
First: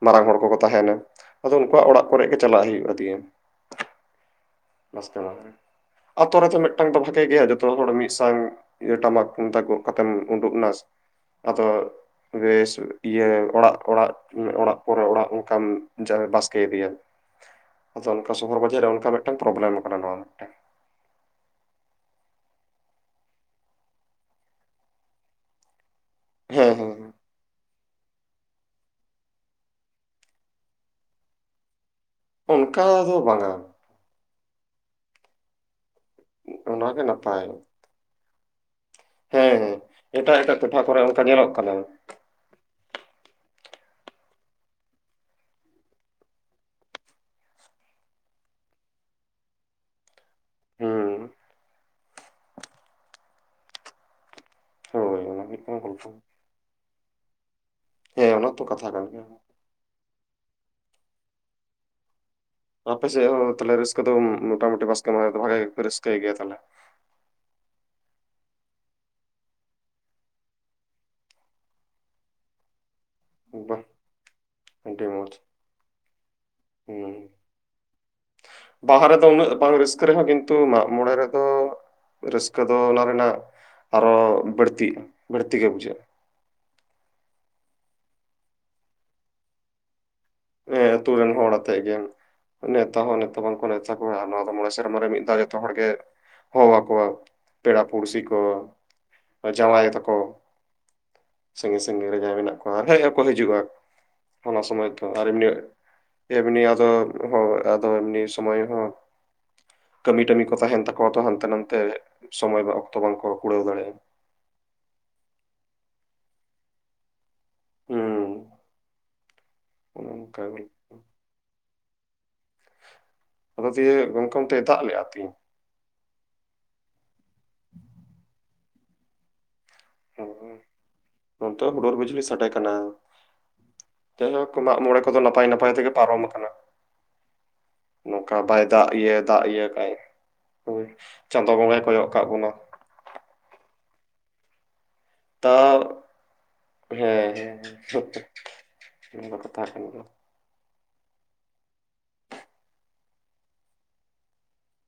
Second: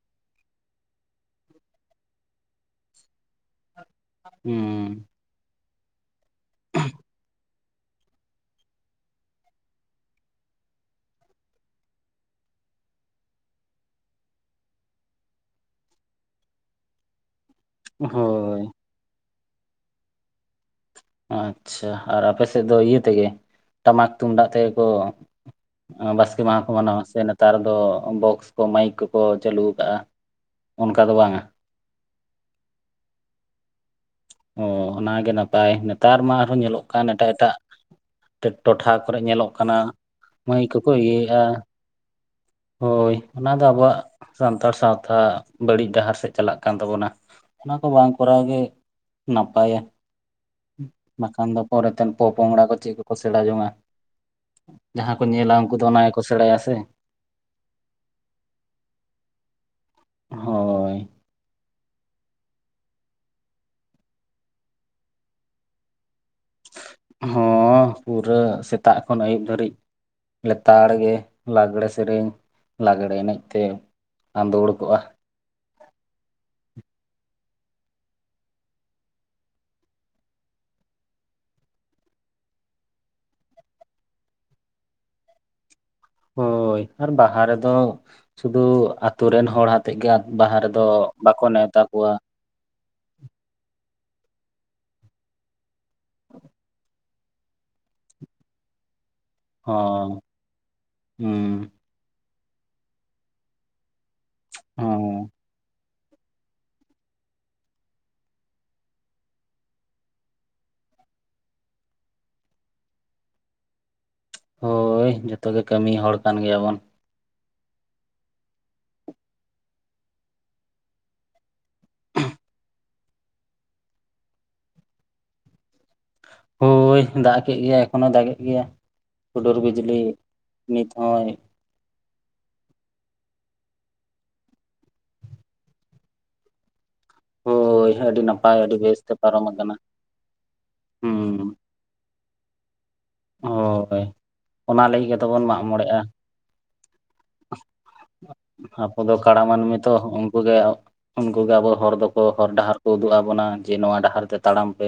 Speaker 1: ᱢᱟᱨᱟᱝ ᱦᱚᱲ ᱠᱚᱠᱚ ᱛᱟᱦᱮᱱᱟ᱾ ᱟᱫᱚ ᱤᱭᱟᱹ ᱩᱱᱠᱩᱣᱟᱜ ᱚᱲᱟᱜ ᱠᱚᱨᱮ ᱜᱮ ᱪᱟᱞᱟᱜ ᱦᱩᱭᱩᱜᱼᱟ ᱫᱤᱭᱮ᱾
Speaker 2: ᱦᱩᱸ
Speaker 1: ᱵᱟᱥᱠᱮ ᱢᱟᱦᱟᱸ ᱨᱮ, ᱟᱛᱳ ᱨᱮᱫᱚ ᱢᱤᱫᱴᱟᱝ ᱫᱚ ᱵᱷᱟᱜᱮ ᱜᱮᱭᱟ ᱡᱚᱛᱚ ᱦᱚᱲ ᱢᱤᱫ ᱥᱟᱝ ᱤᱭᱟᱹ ᱴᱟᱢᱟᱠ ᱛᱩᱢᱫᱟᱜ ᱜᱚᱜ ᱠᱟᱛᱮᱢ ᱩᱸᱰᱩᱜ ᱮᱱᱟ, ᱟᱫᱚ ᱵᱮᱹᱥ ᱤᱭᱟᱹ ᱚᱲᱟᱜ ᱚᱲᱟᱜ, ᱚᱲᱟᱜ ᱯᱚᱨᱮ ᱚᱲᱟᱜ ᱚᱱᱠᱟᱢ ᱵᱟᱥᱠᱮ ᱤᱫᱤᱭᱟ᱾ ᱟᱫᱚ ᱚᱱᱠᱟ ᱥᱚᱦᱚᱨ
Speaker 2: ᱦᱳᱭ
Speaker 1: ᱵᱟᱡᱟᱨ ᱨᱮ ᱚᱱᱠᱟ ᱢᱤᱫᱴᱟᱝ ᱯᱨᱚᱵᱞᱮᱢ ᱠᱟᱱᱟ, ᱱᱚᱣᱟ ᱢᱤᱫᱴᱟᱝ ᱾
Speaker 2: ᱟᱪᱪᱷᱟ ᱟᱨ ᱟᱯᱮ ᱥᱮᱫ ᱫᱚ ᱤᱭᱟᱹ ᱛᱮᱜᱮ, ᱴᱟᱢᱟᱠ ᱛᱩᱢᱫᱟᱜ ᱛᱮᱜᱮ ᱠᱚ ᱵᱟᱥᱠᱮ ᱢᱟᱦᱟᱸ ᱠᱚ
Speaker 1: ᱦᱮᱸ ᱦᱮᱸ
Speaker 2: ᱢᱟᱱᱟᱣᱟ
Speaker 1: ᱦᱮᱸ
Speaker 2: ᱥᱮ ᱱᱮᱛᱟᱨ ᱫᱚ ᱵᱚᱠᱥ ᱠᱚ ᱢᱟᱹᱭᱤᱠ ᱠᱚᱠᱚ ᱪᱟᱹᱞᱩᱣ ᱠᱟᱜᱼᱟ, ᱚᱱᱠᱟ ᱫᱚ ᱵᱟᱝᱟ᱾
Speaker 1: ᱚᱱᱠᱟ ᱫᱚ ᱵᱟᱝᱟ᱾
Speaker 2: ᱚ ᱚᱱᱟᱜᱮ ᱱᱟᱯᱟᱭ, ᱱᱮᱛᱟᱨ ᱢᱟ ᱟᱨᱦᱚᱸ ᱧᱮᱞᱚᱜ
Speaker 1: ᱚᱱᱟᱜᱮ
Speaker 2: ᱠᱟᱱ ᱮᱴᱟᱜ
Speaker 1: ᱱᱟᱯᱟᱭ
Speaker 2: ᱮᱴᱟᱜ ᱴᱚᱴᱷᱟ ᱠᱚᱨᱮ ᱧᱮᱞᱚᱜ
Speaker 1: ᱦᱮᱸ
Speaker 2: ᱠᱟᱱᱟ
Speaker 1: ᱮᱴᱟᱜ ᱮᱴᱟᱜ
Speaker 2: ᱢᱟᱹᱭᱤᱠ
Speaker 1: ᱴᱚᱴᱷᱟ
Speaker 2: ᱠᱚᱠᱚ
Speaker 1: ᱠᱚᱨᱮ ᱚᱱᱠᱟ
Speaker 2: ᱤᱭᱟᱹᱭᱮᱜᱼᱟ
Speaker 1: ᱧᱮᱞᱚᱜ ᱠᱟᱱᱟ
Speaker 2: ᱦᱳᱭ, ᱚᱱᱟ ᱫᱚ ᱟᱵᱚᱣᱟᱜ ᱥᱟᱱᱛᱟᱲ ᱥᱟᱶᱛᱟ ᱵᱟᱹᱲᱤᱡ ᱰᱟᱦᱟᱨ ᱥᱮᱫ ᱪᱟᱞᱟᱜ ᱠᱟᱱ ᱛᱟᱵᱚᱱᱟ᱾ ᱚᱱᱟ ᱠᱚ ᱵᱟᱝ ᱠᱚᱨᱟᱣ ᱜᱮ ᱱᱟᱯᱟᱭᱟ᱾
Speaker 1: ᱦᱩᱸ
Speaker 2: ᱵᱟᱠᱷᱟᱱ ᱫᱚ ᱯᱚᱨᱮᱛᱮᱱ ᱯᱚᱼᱯᱳᱝᱲᱟ ᱠᱚ ᱪᱮᱫ ᱠᱚᱠᱚ ᱥᱮᱬᱟ ᱡᱚᱝᱟ? ᱡᱟᱦᱟᱸ
Speaker 1: ᱦᱳᱭ
Speaker 2: ᱠᱚ
Speaker 1: ᱚᱱᱟ
Speaker 2: ᱧᱮᱞᱟ,
Speaker 1: ᱦᱩᱭᱩᱜ
Speaker 2: ᱩᱱᱠᱩ
Speaker 1: ᱠᱟᱱᱟ
Speaker 2: ᱫᱚ ᱚᱱᱟ
Speaker 1: ᱜᱚᱞᱯᱷᱚ
Speaker 2: ᱜᱮ ᱠᱚ ᱥᱮᱬᱟᱭᱟ ᱥᱮ᱾
Speaker 1: ᱦᱮᱸ ᱚᱱᱟ ᱦᱚᱛᱚ ᱠᱟᱛᱷᱟ ᱠᱟᱱ ᱜᱮᱭᱟ᱾
Speaker 2: ᱦᱳᱭ᱾
Speaker 1: ᱟᱯᱮ ᱥᱮᱫ ᱦᱚᱸ ᱛᱟᱞᱦᱮ ᱨᱟᱹᱥᱠᱟᱹ ᱫᱚ ᱢᱚᱴᱟᱢᱩᱴᱤ ᱵᱟᱥᱠᱮ ᱢᱟᱦᱟᱸ ᱨᱮ ᱫᱚ ᱵᱷᱟᱜᱮ ᱜᱮ ᱨᱟᱹᱥᱠᱟᱹᱭ ᱜᱮᱭᱟ ᱛᱟᱞᱦᱮ?
Speaker 2: ᱦᱚᱸᱻ ᱯᱩᱨᱟᱹ ᱥᱮᱛᱟᱜ ᱠᱷᱚᱱ ᱟᱹᱭᱩᱵ ᱫᱷᱟᱹᱨᱤᱡ᱾ ᱞᱮᱛᱟᱲ ᱜᱮ ᱞᱟᱜᱽᱲᱮ ᱥᱮᱨᱮᱧ, ᱞᱟᱜᱽᱲᱮ ᱮᱱᱮᱡ ᱛᱮ
Speaker 1: ᱵᱟᱦ
Speaker 2: ᱟᱸᱫᱳᱲ ᱠᱚᱜᱼᱟ
Speaker 1: ᱟᱹᱰᱤ ᱢᱚᱡᱽ, ᱦᱩᱸ ᱾ ᱵᱟᱦᱟ ᱨᱮᱫᱚ ᱩᱱᱟᱹᱜ ᱵᱟᱝ ᱨᱟᱹᱥᱠᱟᱹ ᱨᱮᱦᱚᱸ ᱠᱤᱱᱛᱩ ᱢᱟᱜ ᱢᱚᱬᱮ ᱨᱮᱫᱚ ᱨᱟᱹᱥᱠᱟᱹ ᱫᱚ ᱚᱱᱟ ᱨᱮᱱᱟᱜ ᱟᱨᱚ ᱵᱟᱹᱲᱛᱤᱜᱼᱟ, ᱵᱟᱹᱲᱛᱤ ᱜᱮ ᱵᱩᱡᱷᱟᱹᱜᱼᱟ᱾
Speaker 2: ᱦᱳᱭ ᱟᱨ ᱵᱟᱦᱟ ᱨᱮᱫᱚ ᱥᱩᱫᱩ ᱟᱹᱛᱳ ᱨᱮᱱ ᱦᱚᱲ ᱟᱛᱮᱫ ᱜᱮ ᱵᱟᱦᱟ ᱨᱮᱫᱚ
Speaker 1: ᱦᱮᱸ ᱟᱹᱛᱩ ᱨᱮᱱ
Speaker 2: ᱵᱟᱠᱚ
Speaker 1: ᱦᱚᱲ ᱟᱛᱮᱜ
Speaker 2: ᱱᱮᱶᱛᱟ
Speaker 1: ᱜᱮ
Speaker 2: ᱠᱚᱣᱟ᱾
Speaker 1: ᱱᱮᱶᱛᱟ ᱦᱚᱸ ᱱᱤᱛᱚᱜ ᱵᱟᱝ ᱠᱚ ᱱᱮᱶᱛᱟ ᱠᱚᱣᱟ ᱟᱨ ᱱᱚᱣᱟ ᱫᱚ ᱢᱚᱸᱬᱮ ᱥᱮᱨᱢᱟ ᱨᱮ ᱢᱤᱫ ᱫᱷᱟᱣ ᱡᱚᱛᱚ ᱦᱚᱲ ᱜᱮ ᱦᱚᱦᱚ ᱟᱠᱚᱣᱟ, ᱯᱮᱲᱟ ᱯᱩᱲᱥᱤ ᱠᱚ᱾ ᱡᱟᱶᱟᱭ
Speaker 2: ᱦᱚᱸ
Speaker 1: ᱛᱟᱠᱚ ᱥᱮ
Speaker 2: ᱦᱩᱸ
Speaker 1: ᱥᱟᱸᱜᱤᱧ ᱨᱮ ᱡᱟᱸᱦᱟᱭ ᱢᱮᱱᱟᱜ ᱠᱚᱣᱟ, [unintelligible] ᱠᱚ ᱦᱤᱡᱩᱜᱼᱟ ᱚᱱᱟ ᱥᱚᱢᱚᱭ
Speaker 2: ᱦᱚᱸ
Speaker 1: ᱫᱚ ᱟᱨ ᱮᱢᱱᱤ ᱛᱮᱢᱱᱤ ᱟᱫᱚ ᱦᱚ ᱟᱫᱚ ᱮᱢᱱᱤ ᱥᱚᱢᱚᱭ ᱦᱚᱸ ᱠᱟᱹᱢᱤ ᱴᱟᱹᱢᱤ ᱠᱚ ᱛᱟᱦᱮᱱ ᱛᱟᱠᱚᱣᱟ ᱛᱚ ᱦᱟᱱᱛᱮ ᱱᱟᱱᱛᱮ᱾ ᱥᱚᱢᱚᱭ ᱵᱟᱝ ᱚᱠᱛᱚ ᱵᱟᱝ ᱠᱚ ᱠᱩᱲᱟᱹᱣ ᱫᱟᱲᱮᱭᱟᱜᱼᱟ᱾
Speaker 2: ᱦᱳᱭ ᱡᱚᱛᱚ ᱜᱮ ᱠᱟᱹᱢᱤ ᱦᱚᱲ ᱠᱟᱱ ᱜᱮᱭᱟᱵᱳᱱ᱾
Speaker 1: ᱦᱩᱸ ᱚᱱᱠᱟ [unintelligible] ᱟᱫᱚ ᱫᱤᱭᱮ ᱜᱚᱝᱠᱮ ᱚᱱᱛᱮᱭ ᱫᱟᱜ ᱞᱮᱜᱼᱟ ᱛᱤᱦᱤᱧ?
Speaker 2: ᱦᱳᱭ ᱫᱟᱜ ᱠᱮᱜ ᱜᱮᱭᱟᱭ ᱮᱠᱷᱚᱱᱚ ᱫᱟᱜ ᱮᱜ ᱜᱮᱭᱟᱭ᱾ ᱦᱩᱰᱩᱨ ᱵᱤᱡᱽᱞᱤ ᱱᱤᱛ ᱦᱚᱸᱭ
Speaker 1: ᱱᱚᱱᱛᱮ ᱦᱚ ᱦᱩᱰᱩᱨ ᱵᱤᱡᱽᱞᱤ ᱥᱟᱰᱮ ᱠᱟᱱᱟ᱾ ᱱᱚᱱᱛᱮ ᱦᱚ ᱢᱟᱜ ᱢᱚᱲᱮ ᱠᱚᱫᱚ ᱱᱟᱯᱟᱭ ᱱᱟᱯᱟᱭ ᱛᱮᱜᱮ ᱯᱟᱨᱚᱢ ᱟᱠᱟᱱᱟ᱾
Speaker 2: ᱦᱳᱭ ᱟᱹᱰᱤ
Speaker 1: ᱱᱚᱝᱠᱟ
Speaker 2: ᱱᱟᱯᱟᱭ
Speaker 1: ᱵᱟᱭ
Speaker 2: ᱟᱹᱰᱤ
Speaker 1: ᱫᱟᱜ
Speaker 2: ᱵᱮᱥᱛᱮ
Speaker 1: ᱤᱭᱟᱹ ᱫᱟᱜ
Speaker 2: ᱯᱟᱨᱚᱢ
Speaker 1: ᱤᱭᱟᱹ
Speaker 2: ᱟᱠᱟᱱᱟ
Speaker 1: ᱠᱟᱜᱟᱭ᱾ ᱦᱳᱭ, ᱪᱟᱸᱫᱚ
Speaker 2: ᱦᱩᱸ
Speaker 1: ᱵᱚᱸᱜᱟᱭ ᱠᱚᱭᱚᱜ ᱠᱟᱜ ᱵᱚᱱᱟ᱾
Speaker 2: ᱦᱳᱭ, ᱚᱱᱟ ᱞᱟᱹᱜᱤᱫ ᱜᱮᱛᱚ ᱵᱚᱱ
Speaker 1: ᱛᱟ
Speaker 2: ᱢᱟᱜ ᱢᱚᱲᱮᱜᱼᱟ᱾
Speaker 1: ᱦᱮᱸ ᱦᱮᱸ
Speaker 2: ᱟᱵᱚ ᱫᱚ
Speaker 1: ᱚᱱᱟ
Speaker 2: ᱠᱟᱲᱟ
Speaker 1: ᱠᱟᱛᱷᱟ
Speaker 2: ᱢᱟᱹᱱᱢᱤ
Speaker 1: ᱠᱟᱱ
Speaker 2: ᱛᱚ,
Speaker 1: ᱜᱮᱭᱟ
Speaker 2: ᱩᱱᱠᱩ ᱜᱮ ᱩᱱᱠᱩ ᱜᱮ ᱟᱵᱚ ᱦᱚᱨ ᱫᱚᱠᱚ ᱦᱚᱨ ᱰᱟᱦᱟᱨ ᱠᱚ ᱩᱫᱩᱜ ᱟᱵᱚᱱᱟ᱾ ᱡᱮ ᱱᱚᱣᱟ ᱰᱟᱦᱟᱨ ᱛᱮ ᱛᱟᱲᱟᱢ ᱯᱮ᱾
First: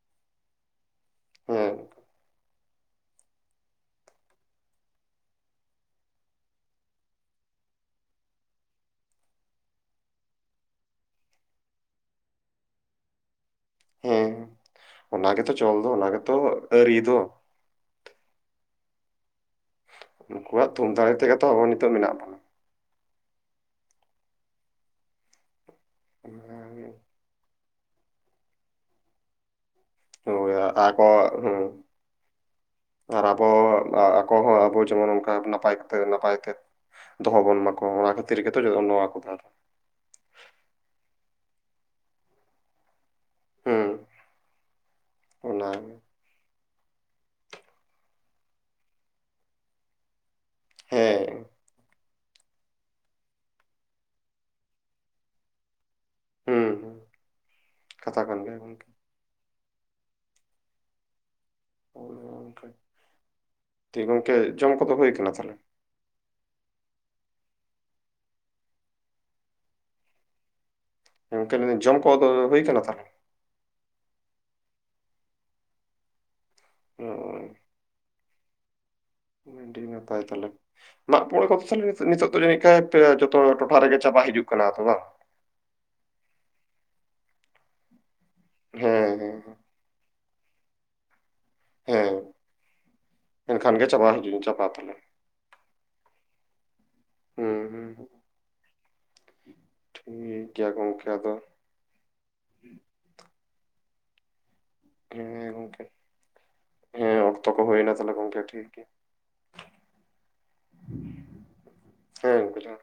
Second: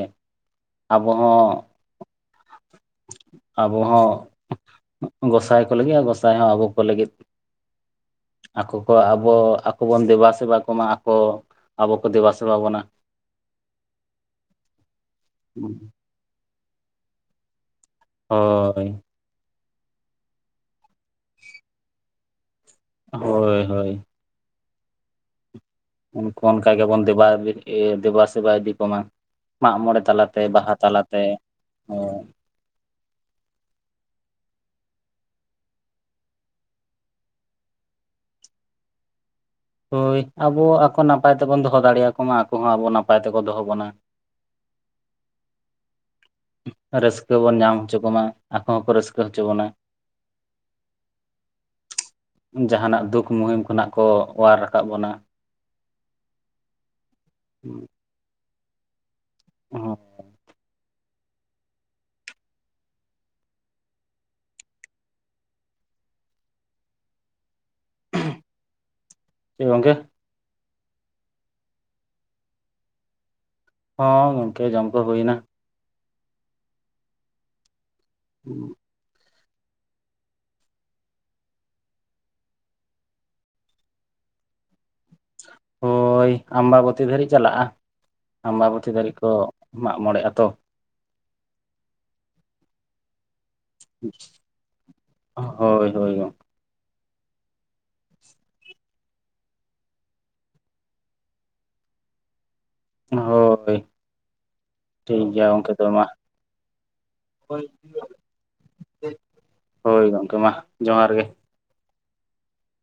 Speaker 2: ᱟᱵᱚ ᱦᱚᱸ
Speaker 1: ᱦᱮᱸ
Speaker 2: ᱟᱵᱚ ᱦᱚᱸ ᱜᱚᱸᱥᱟᱭ ᱠᱚ ᱞᱟᱹᱜᱤᱫ, ᱟᱨ ᱜᱚᱸᱥᱟᱭ ᱦᱚᱸ ᱟᱵᱚ ᱠᱚ ᱞᱟᱹᱜᱤᱫ᱾ ᱟᱠᱚ ᱠᱚ ᱟᱵᱚ ᱟᱠᱚ ᱵᱚᱱ ᱫᱮᱵᱟ ᱥᱮᱵᱟ ᱠᱚᱢᱟ ᱟᱠᱚ ᱟᱵᱚ ᱠᱚ ᱫᱮᱵᱟ ᱥᱮᱵᱟ ᱵᱚᱱᱟ᱾
Speaker 1: ᱦᱮᱸ ᱚᱱᱟ ᱜᱮᱛᱚ ᱪᱚᱞ ᱫᱚ ᱚᱱᱟ ᱜᱮᱛᱚ ᱟᱹᱨᱤ ᱫᱚ᱾
Speaker 2: ᱦᱳᱭ,
Speaker 1: ᱩᱱᱠᱩᱣᱟᱜ ᱛᱷᱩᱢ ᱫᱟᱲᱮ ᱛᱮᱜᱮ ᱛᱚ ᱟᱵᱚ ᱱᱤᱛᱚᱜ ᱢᱮᱱᱟᱜ ᱵᱚᱱᱟ᱾
Speaker 2: ᱦᱳᱭ ᱦᱳᱭ, ᱩᱱᱠᱩ ᱚᱱᱠᱟ ᱜᱮᱵᱚᱱ ᱫᱮᱵᱟ ᱤᱭᱟᱹ ᱫᱮᱵᱟ ᱥᱮᱵᱟ ᱤᱫᱤ ᱠᱚᱢᱟ ᱢᱟᱜ ᱢᱚᱲᱮ ᱛᱟᱞᱟ ᱛᱮ
Speaker 1: ᱦᱳᱭ
Speaker 2: ᱵᱟᱦᱟ ᱛᱟᱞᱟ
Speaker 1: ᱟᱠᱚ
Speaker 2: ᱛᱮ᱾
Speaker 1: ᱦᱮᱸ ᱟᱨ ᱟᱵᱚ ᱟᱠᱚ ᱦᱚᱸ ᱟᱵᱚ ᱡᱮᱢᱚᱱ ᱚᱱᱠᱟ ᱱᱟᱯᱟᱭᱠᱟᱛᱮ ᱱᱟᱯᱟᱭ ᱛᱮ, ᱫᱚᱦᱚ ᱵᱚᱱ ᱢᱟᱠᱚ ᱚᱱᱟ ᱠᱷᱟᱛᱤᱨ ᱜᱮᱛᱚ ᱱᱚᱣᱟ ᱠᱚ ᱠᱟᱛᱷᱟᱴᱟᱜ᱾
Speaker 2: ᱦᱳᱭ ᱟᱵᱚ ᱟᱠᱚ ᱱᱟᱯᱟᱭ ᱛᱮᱵᱚᱱ ᱫᱚᱦᱚ ᱫᱟᱲᱮᱭᱟᱠᱚ ᱢᱟ, ᱟᱠᱚ ᱦᱚᱸ ᱟᱵᱚ ᱱᱟᱯᱟᱭ ᱛᱮᱠᱚ ᱫᱚᱦᱚ ᱵᱚᱱᱟ᱾
Speaker 1: ᱦᱮᱸ ᱚᱱᱟ ᱜᱮ᱾
Speaker 2: ᱨᱟᱹᱥᱠᱟᱹ ᱵᱚᱱ ᱧᱟᱢ ᱦᱚᱪᱚ ᱠᱚᱢᱟ, ᱟᱠᱚ ᱦᱚᱸᱠᱚ ᱨᱟᱹᱥᱠᱟᱹ ᱦᱚᱪᱚ ᱵᱚᱱᱟ᱾
Speaker 1: ᱦᱮᱸ
Speaker 2: ᱡᱟᱦᱟᱱᱟᱜ ᱫᱩᱠᱷ ᱢᱩᱦᱤᱢ ᱠᱷᱚᱱᱟᱜ ᱠᱚ ᱚ‌ᱣᱟᱨ ᱨᱟᱠᱟᱵ ᱵᱚᱱᱟ᱾
Speaker 1: ᱦᱩᱸ ᱦᱩᱸ᱾
Speaker 2: ᱦᱩᱸ,
Speaker 1: ᱠᱟᱛᱷᱟ ᱠᱟᱱ ᱜᱮᱭᱟ ᱜᱚᱝᱠᱮ᱾
Speaker 2: ᱦᱳᱭ, [unintelligible]
Speaker 1: ᱦᱳᱭ ᱜᱚᱝᱠᱮ᱾ ᱫᱤᱭᱮ ᱜᱚᱝᱠᱮ ᱡᱚᱢ ᱠᱚᱫᱚ ᱦᱩᱭ ᱠᱟᱱᱟ ᱛᱟᱞᱦᱮ?
Speaker 2: ᱪᱮᱜ ᱜᱚᱝᱠᱮ?
Speaker 1: ᱜᱚᱝᱠᱮ ᱞᱟᱹᱭᱫᱟᱹᱧ ᱡᱚᱢ ᱠᱚ ᱫᱚ ᱦᱩᱭ ᱠᱟᱱᱟ ᱛᱟᱦᱞᱮ?
Speaker 2: ᱦᱚᱸ ᱜᱚᱝᱠᱮ ᱡᱚᱢ ᱠᱚ ᱦᱩᱭᱱᱟ᱾
Speaker 1: ᱚᱻ
Speaker 2: ᱴ [unintelligible]
Speaker 1: ᱟᱰᱤ ᱱᱟᱯᱟᱭ ᱛᱟᱦᱞᱮ᱾ ᱢᱟᱜ ᱢᱚᱲᱮ ᱠᱚᱫᱚ ᱛᱟᱦᱞᱮ ᱱᱤᱛᱚᱜ ᱫᱚ ᱡᱟᱹᱱᱤᱡ ᱠᱷᱟᱱ ᱡᱚᱛᱚ ᱴᱚᱴᱷᱟ ᱨᱮᱜᱮ ᱪᱟᱵᱟ ᱦᱤᱡᱩᱜ ᱠᱟᱱᱟ ᱛᱚ ᱵᱟᱝ?
Speaker 2: ᱦᱳᱭ ᱟᱢᱵᱟᱵᱚᱛᱤ ᱫᱷᱟᱹᱨᱤᱡ ᱪᱟᱞᱟᱜᱼᱟ᱾ ᱟᱢᱵᱟᱵᱚᱛᱤ ᱫᱷᱟᱹᱨᱤᱡ
Speaker 1: ᱦᱮᱸ
Speaker 2: ᱠᱚ
Speaker 1: ᱦᱮᱸ
Speaker 2: ᱢᱟᱜ ᱢᱚᱲᱮᱜᱼᱟ ᱛᱚ᱾
Speaker 1: ᱦᱮᱸ, ᱮᱱᱠᱷᱟᱱ ᱜᱮ ᱪᱟᱵᱟ ᱦᱤᱡᱩᱜ ᱪᱟᱵᱟᱜ ᱛᱟᱞᱦᱮ
Speaker 2: ᱦᱳᱭ ᱦᱳᱭ ᱜᱚᱝᱠᱮ,
Speaker 1: ᱦᱮᱸ ᱦᱮᱸ ᱴᱷᱤᱠ ᱜᱮᱭᱟ ᱜᱚᱝᱠᱮ ᱟᱫᱚ
Speaker 2: ᱦᱳᱭ ᱴᱷᱤᱠ ᱜᱮᱭᱟ
Speaker 1: ᱦᱮᱸ
Speaker 2: ᱜᱚᱢᱠᱮ
Speaker 1: ᱜᱚᱝᱠᱮ
Speaker 2: ᱛᱚᱵᱮ ᱢᱟ᱾
Speaker 1: ᱦᱮᱸ ᱚᱠᱛᱚ ᱠᱚ ᱦᱩᱭᱱᱟ ᱛᱟᱦᱚᱞᱮ ᱜᱚᱝᱠᱮ ᱴᱷᱤᱠ ᱜᱮᱭᱟ
Speaker 2: ᱦᱳᱭ ᱜᱚᱝᱠᱮ ᱢᱟ ᱡᱚᱦᱟᱨ ᱜᱮ᱾
Speaker 1: ᱦᱳᱭ [unintelligible]